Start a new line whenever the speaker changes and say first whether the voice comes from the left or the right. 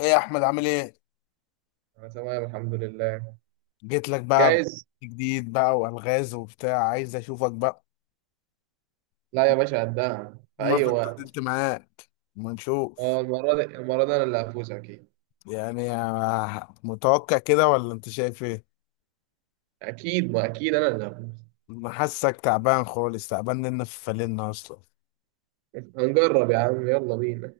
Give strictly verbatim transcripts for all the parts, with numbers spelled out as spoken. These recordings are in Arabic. left: ايه يا احمد عامل ايه؟
right: أنا تمام، الحمد لله.
left: جيت لك بقى،
right: جايز.
left: جديد بقى والغاز وبتاع، عايز اشوفك بقى.
right: لا يا باشا، قدها في
left: المره
right: أي
left: اللي
right: وقت.
left: اتعاملت معاك ما نشوف.
right: أه، المرة دي المرة دي أنا اللي هفوز أكيد.
left: يعني آه، متوقع كده ولا انت شايف ايه؟
right: أكيد، ما أكيد أنا اللي هفوز.
left: أنا حاسك تعبان خالص، تعبان لنا في فلنا اصلا.
right: هنجرب يا عم، يلا بينا.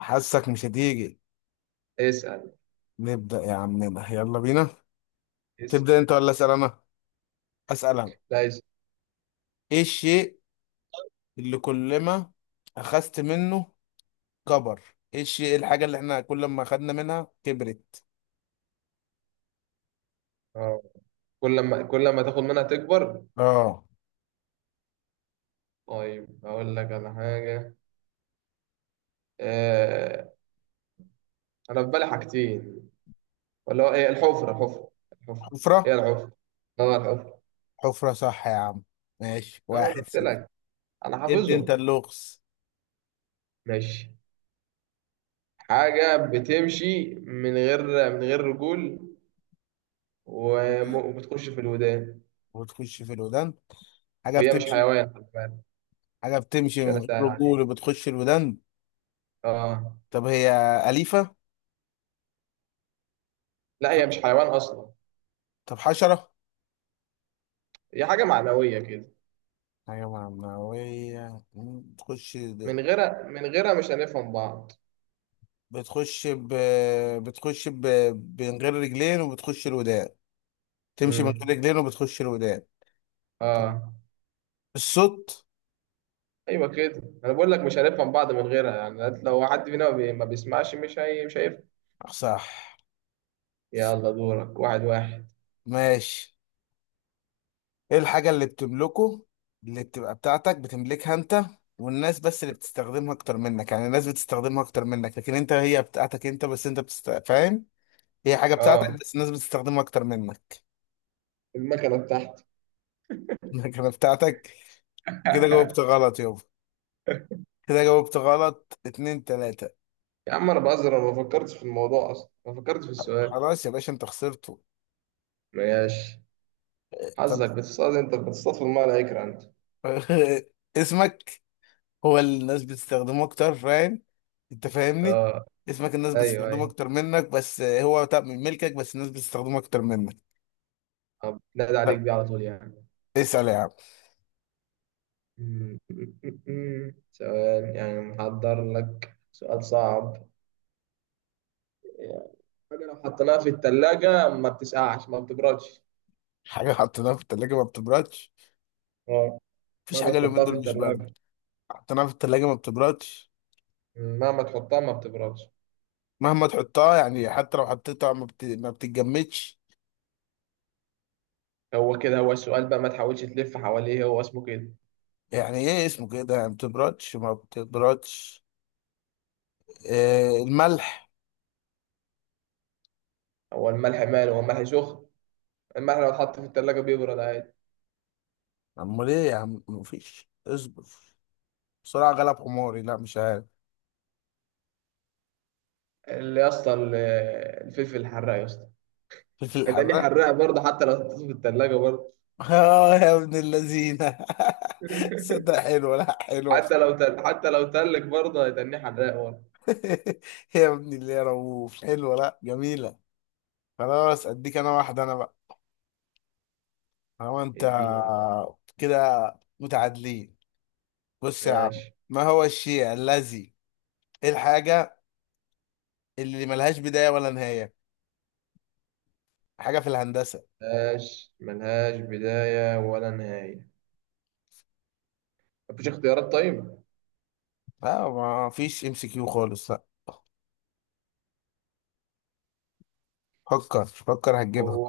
left: حاسك مش هتيجي.
right: اسأل.
left: نبدا يا عمنا يلا بينا.
right: اسأل.
left: تبدا انت ولا اسال انا؟ اسال انا.
right: لا، اسأل.
left: ايه الشيء اللي كل ما اخذت منه كبر؟ ايه الشيء، الحاجه اللي احنا كل ما اخذنا منها كبرت؟
right: أه. كل ما كل ما تاخد منها تكبر.
left: اه،
right: طيب أقول لك على حاجة. أه. أنا في بالي حاجتين. ولا هو إيه؟ الحفرة؟ الحفرة. الحفرة.
left: حفره.
right: هي الحفرة. أه، الحفرة.
left: حفرة صح يا عم. ماشي
right: أه، أنا
left: واحد
right: قلت
left: صفر.
right: لك. أنا
left: ادي انت
right: حافظهم.
left: اللغز.
right: ماشي. حاجة بتمشي من غير من غير رجول، وم- وبتخش في الودان.
left: وتخش في الودان، حاجة
right: وهي مش
left: بتمشي.
right: حيوان، خلي بالك.
left: حاجة بتمشي من
right: عشان
left: غير
right: اسهل عليك.
left: رجول وبتخش الودان.
right: اه.
left: طب هي أليفة؟
right: لا، هي مش حيوان اصلا.
left: طب حشرة؟
right: هي حاجه معنويه كده.
left: حاجة معنوية؟ مم، بتخش.
right: من غيرها من غيرها مش هنفهم بعض.
left: بتخش ب... بتخش ب... من غير رجلين وبتخش الودان. تمشي من غير
right: امم
left: رجلين وبتخش الودان.
right: اه.
left: الصوت.
right: ايوه كده، انا بقول لك مش هنفهم بعض من غيرها. يعني أنت لو حد فينا ما بي- ما بيسمعش، مش هي مش هيفهم.
left: صح.
right: يلا دورك. واحد واحد.
left: ماشي، ايه الحاجة اللي بتملكه، اللي بتبقى بتاعتك، بتملكها انت والناس بس اللي بتستخدمها اكتر منك؟ يعني الناس بتستخدمها اكتر منك لكن انت هي بتاعتك انت بس، انت بتست... فاهم؟ هي حاجة بتاعتك
right: اه.
left: بس الناس بتستخدمها اكتر منك.
right: المكنه بتاعتي.
left: لكن بتاعتك. كده جاوبت غلط يابا. كده جاوبت غلط، اتنين تلاتة.
right: يا عم انا بهزر، انا ما فكرتش في الموضوع اصلا، ما فكرتش في السؤال.
left: خلاص يا باشا انت خسرته.
right: ماشي.
left: طب.
right: حظك. بتصطاد، انت بتصطاد في الميه لا يكرهك انت.
left: اسمك. هو اللي الناس بتستخدمه اكتر، فاهم؟ انت فاهمني.
right: اه.
left: اسمك الناس
right: ايوه،
left: بتستخدمه
right: أيوة.
left: اكتر منك بس هو بتاع- من ملكك، بس الناس بتستخدمه اكتر منك.
right: طب نادى عليك
left: لا
right: بيه على طول يعني.
left: اسأل يا عم.
right: م- م- م- م. سؤال يعني؟ محضر لك سؤال صعب. حاجة لو حطيناها في التلاجة ما بتسقعش، ما بتبردش.
left: حاجة حطيناها في التلاجة ما بتبردش.
right: اه.
left: مفيش
right: مهما
left: حاجة اليومين
right: تحطها في
left: دول مش باردة.
right: التلاجة،
left: حطيناها في التلاجة ما بتبردش.
right: م، مهما تحطها ما بتبردش.
left: مهما تحطها، يعني حتى لو حطيتها ما, بت... ما بتتجمدش.
right: هو كده، هو السؤال بقى، ما تحاولش تلف حواليه، هو اسمه كده.
left: يعني ايه اسمه كده؟ يعني ما بتبردش، ما بتبردش. إيه؟ الملح.
right: هو الملح ماله؟ هو الملح سخن؟ الملح لو اتحط في التلاجة بيبرد عادي.
left: امال ايه يا عم؟ مفيش، اصبر، بسرعة غلب حماري، لا مش عارف.
right: اللي يا اسطى، ال- الفلفل الحراق يا اسطى.
left: فلفل
right: هيتقال لي
left: الحراق.
right: حراق برضه حتى لو اتحط في التلاجة برضه.
left: اه يا ابن اللذينة. صدق حلوة، لا حلوة
right: حتى لو
left: بصراحة.
right: تل... حتى لو تلك برضه هيتني حراق ورا.
left: يا ابن اللي، يا رؤوف، حلوة، لا جميلة. خلاص اديك انا واحده انا بقى. هو انت
right: اديني واحد.
left: كده؟ متعادلين. بص يا عم،
right: ماشي.
left: ما هو الشيء الذي، ايه الحاجه اللي ملهاش بدايه ولا نهايه؟ حاجه في الهندسه.
right: ملهاش ملهاش بداية ولا نهاية. مفيش اختيارات؟ طيب.
left: لا ما فيش ام سي كيو خالص، لا. فكر فكر هتجيبها.
right: هو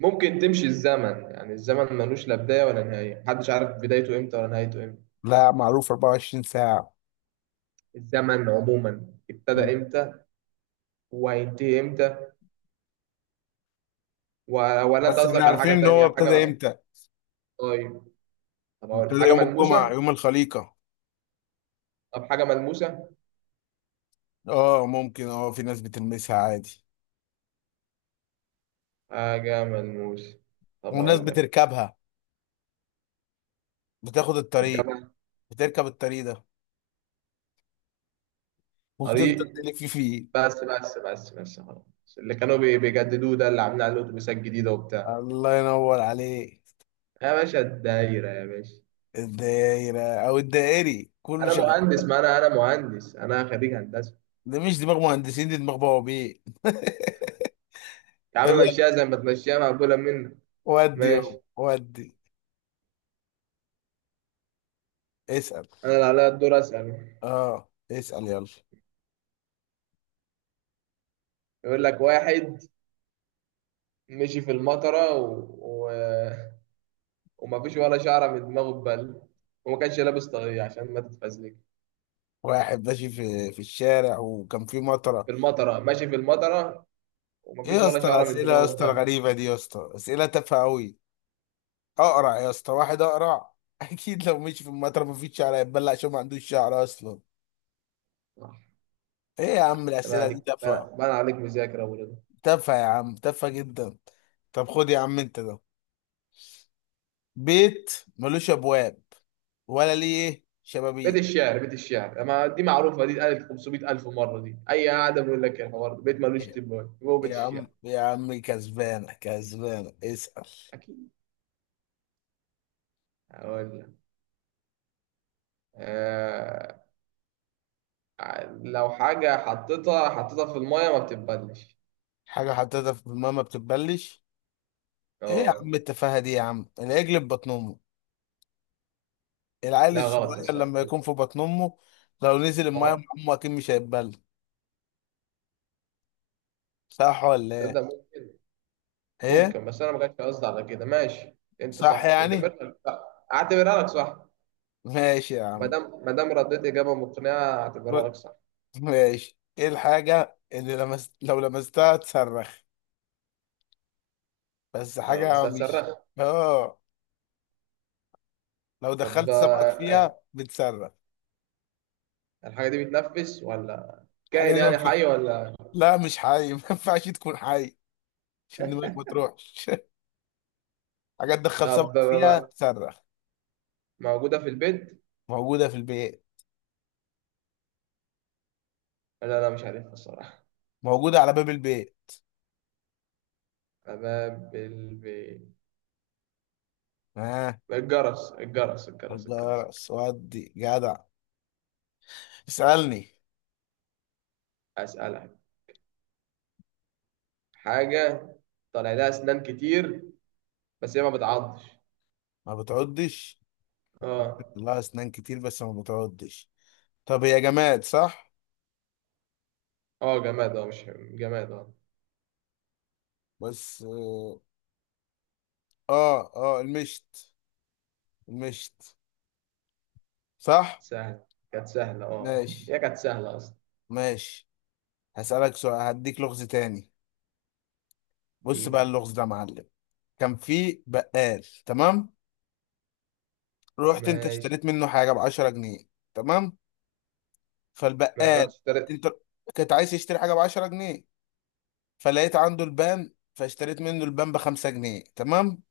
right: ممكن تمشي الزمن، يعني الزمن ملوش لا بداية ولا نهاية، محدش عارف بدايته امتى ولا نهايته امتى.
left: لا، معروف أربعة وعشرين ساعة ساعه.
right: الزمن عموما
left: مم.
right: ابتدى امتى؟ وهينتهي امتى؟ و... ولا انت
left: بس احنا
right: قصدك على
left: عارفين
right: حاجة
left: ان هو
right: تانية؟
left: ابتدى
right: حاجة.
left: امتى.
right: طيب. طب هقول
left: ابتدى
right: حاجة
left: يوم الجمعه،
right: ملموسة.
left: يوم الخليقه.
right: طب حاجة ملموسة.
left: اه، ممكن، اه في ناس بتلمسها عادي.
right: حاجة ملموسة. طب
left: وناس
right: هقول لك.
left: بتركبها، بتاخد الطريق،
right: تركبها؟
left: بتركب الطريق ده وتفضل
right: طريق.
left: تلف فيه.
right: بس بس بس بس، خلاص. اللي كانوا بي- بيجددوه ده، اللي عاملين عليه الاتوبيسات الجديده وبتاع.
left: الله ينور عليك.
right: يا باشا الدايره يا باشا.
left: الدايرة أو الدائري كله
right: انا
left: شغال.
right: مهندس، ما انا انا مهندس، انا خريج هندسه.
left: ده مش دماغ مهندسين، دي دماغ بوابين.
right: يا
left: طب
right: عم
left: يلا،
right: مشيها زي ما تمشيها، مقبوله منك.
left: ودي يلا
right: ماشي.
left: ودي. اسأل.
right: انا اللي عليا الدور اسال.
left: اه اسأل يلا.
right: يقول لك واحد مشي في المطره و... و... ومفيش ولا شعره من دماغه اتبل، وما كانش لابس طاقيه عشان ما تتفزلك.
left: واحد ماشي في في الشارع، وكان في مطرة.
right: في المطره، ماشي في المطره،
left: ايه
right: ومفيش
left: يا
right: ولا
left: اسطى
right: شعره من
left: الأسئلة يا
right: دماغه
left: اسطى
right: اتبل.
left: الغريبة دي يا اسطى؟ أسئلة تافهة أوي. أقرع يا اسطى، واحد أقرع. أكيد لو مشي في المطرة مفيش شعر هيتبلع عشان ما عندوش شعر أصلا.
right: صح.
left: ايه يا عم
right: صح، انت بقى
left: الأسئلة دي
right: عليك،
left: تافهة.
right: بقى بقى عليك مذاكره.
left: تافهة يا عم، تافهة جدا. طب خد يا عم انت ده. بيت ملوش ابواب ولا ليه
right: بيت
left: شبابيك.
right: الشعر، بيت الشعر، ما دي معروفه، دي اتقالت خمسميت ألف مره، دي اي قاعده بيقول لك الحوار ده بيت ملوش تبان، هو بيت
left: يا
right: الشعر.
left: عم يا عم كسبانة، كسبانة، اسأل.
right: اكيد. هقول لك. آه... لو حاجه حطيتها حطيتها في الميه ما بتتبلش.
left: حاجة حطيتها في ماما بتتبلش. ايه يا
right: اه.
left: عم التفاهة دي يا عم؟ العجل في بطن امه، العيل
right: لا، غلط يا
left: الصغير
right: استاذ.
left: لما يكون في بطن امه، لو نزل المايه مع
right: آه،
left: امه اكيد مش هيتبل. صح ولا ايه؟
right: تصدق ممكن.
left: ايه؟
right: ممكن، بس انا ما كانش قصدي على كده. ماشي، انت
left: صح
right: صح، اعتبرها
left: يعني؟
right: لك صح. اعتبرها لك صح.
left: ماشي يا
right: ما
left: عم،
right: دام ما دام رديت اجابه مقنعه، اعتبرها لك صح.
left: ماشي. ايه الحاجة اللي لمست لو لمستها تصرخ؟ بس
right: ده انا
left: حاجة مش،
right: مستسرخ.
left: اه، لو
right: طب.
left: دخلت
right: آه،
left: سمكك
right: آه،
left: فيها بتصرخ.
right: الحاجه دي بتنفس ولا؟
left: الحاجه
right: كائن
left: دي ما
right: يعني
left: ينفعش
right: حي ولا؟
left: لا، مش حي، ما ينفعش تكون حي عشان دماغك ما تروحش. حاجه تدخل سمك
right: طب
left: فيها
right: بقى،
left: بتصرخ.
right: موجودة في البيت؟
left: موجوده في البيت،
right: لا لا، مش عارفها الصراحة.
left: موجوده على باب البيت.
right: باب البيت.
left: ها، آه.
right: الجرس الجرس الجرس الجرس الجرس.
left: الجرس، ودي جدع. اسالني.
right: أسألك حاجة. طالع لها أسنان كتير بس هي ما بتعضش.
left: ما بتعضش؟
right: اه.
left: لها اسنان كتير بس ما بتعضش. طب هي جماد صح؟
right: اه جماد، اه مش جماد اه.
left: بس اه، اه، آه، المشت، المشت، صح.
right: سهل. كانت سهلة، اه
left: ماشي،
right: هي كانت سهلة أصلا.
left: ماشي، هسألك سؤال، هديك لغز تاني. بص بقى
right: اديني.
left: اللغز ده يا معلم. كان في بقال، تمام. رحت انت
right: ماشي.
left: اشتريت منه حاجه ب عشرة جنيه، تمام.
right: ما رحت
left: فالبقال،
right: اشتريت.
left: انت كنت عايز تشتري حاجه ب عشرة جنيه، فلقيت عنده البان فاشتريت منه البان ب خمسة جنيه، تمام.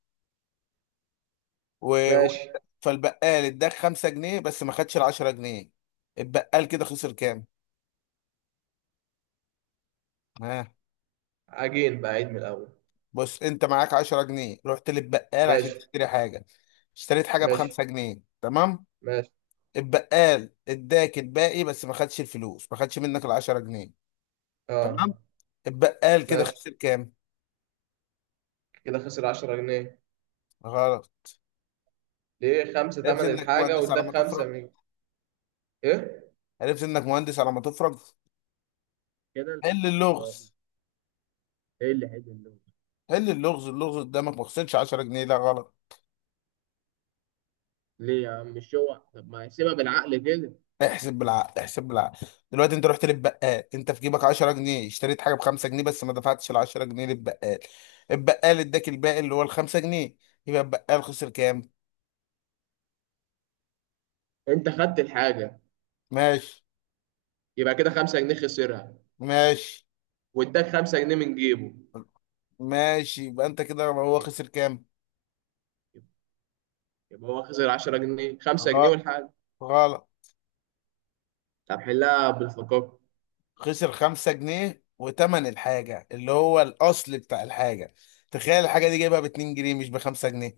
left: و... و...
right: ماشي.
left: فالبقال اداك خمسة جنيه، بس ما خدش ال عشرة جنيه. البقال كده خسر كام؟ ها.
right: عجين بقى، عيد من الأول.
left: بص انت معاك عشرة جنيه، رحت للبقال عشان
right: ماشي.
left: تشتري حاجه، اشتريت حاجه ب
right: ماشي.
left: خمسة جنيه، تمام.
right: ماشي.
left: البقال اداك الباقي بس ما خدش الفلوس، ما خدش منك ال عشرة جنيه،
right: اه.
left: تمام. البقال كده
right: ماشي.
left: خسر كام؟
right: كده خسر عشرة جنيه.
left: غلط.
right: ليه؟ خمسة
left: عرفت
right: تمن
left: انك
right: الحاجة
left: مهندس على ما
right: واداك خمسة
left: تفرج.
right: من. ايه
left: عرفت انك مهندس على ما تفرج.
right: كده
left: حل
right: البقال؟ ما هو
left: اللغز،
right: ايه اللي هيدي اللون؟
left: حل اللغز، اللغز قدامك. ما خسرش عشرة جنيه، لا غلط.
right: ليه يا عم؟ مش هو؟ طب ما يحسبها بالعقل كده.
left: احسب بالعقل، احسب بالعقل. دلوقتي انت رحت للبقال، انت في جيبك عشرة جنيه، اشتريت حاجه ب خمسة جنيه، بس ما دفعتش ال عشرة جنيه للبقال. البقال اداك الباقي اللي هو ال خمسة جنيه. يبقى البقال خسر كام؟
right: انت خدت الحاجه،
left: ماشي،
right: يبقى كده خمس جنيهات خسرها،
left: ماشي،
right: واداك خمسة جنيه من جيبه،
left: ماشي. يبقى انت كده هو
right: يبقى.
left: خسر كام؟
right: يبقى هو خسر عشرة جنيه، خمسة جنيه
left: غ-
right: والحاجه.
left: غلط.
right: طب حلها بالفقاقه.
left: خسر خمسة جنيه وتمن الحاجة اللي هو الأصل بتاع الحاجة. تخيل الحاجة دي جايبها باتنين جنيه مش بخمسة جنيه،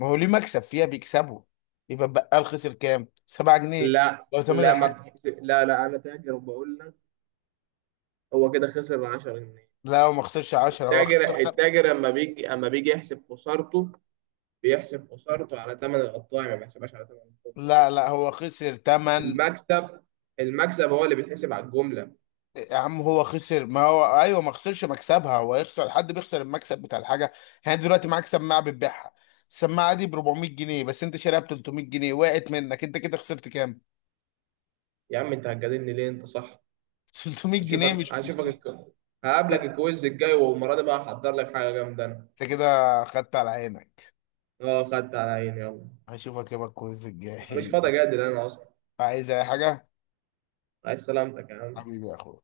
left: ما هو ليه مكسب فيها بيكسبوا. يبقى البقال خسر كام؟ سبعة جنيه.
right: لا
left: لو تمن
right: لا، ما
left: الحاجة.
right: بتحسب. لا لا، انا تاجر وبقول لك. هو كده خسر عشر جنيهات.
left: لا هو ما خسرش عشرة، هو خسر
right: التاجر
left: خ...
right: التاجر اما بيجي، اما بيجي يحسب خسارته، بيحسب خسارته على ثمن القطاع ما بيحسبهاش على ثمن
left: لا لا، هو خسر تمن.
right: المكسب. المكسب هو اللي بيتحسب على الجمله.
left: يا عم هو خسر، ما هو ايوه، ما خسرش مكسبها، هو يخسر، حد بيخسر المكسب بتاع الحاجه. يعني دلوقتي معاك سماعه بتبيعها، السماعه دي ب أربعمائة جنيه بس انت شاريها ب ثلاثمائة جنيه، وقعت منك، انت كده خسرت كام؟
right: يا عم انت هتجادلني ليه؟ انت صح.
left: تلتمية جنيه
right: هشوفك
left: مش
right: هشوفك
left: خمسمية.
right: الك... هقابلك الكويز الجاي، والمره دي بقى هحضر لك حاجه جامده انا.
left: انت كده خدت على عينك.
right: اه، خدت على عيني، يلا.
left: هشوفك يوم الكويز
right: انا مش
left: الجاي.
right: فاضي اجادل انا اصلا.
left: عايز اي حاجه؟
right: عايز سلامتك يا عم.
left: حبيبي يا اخويا.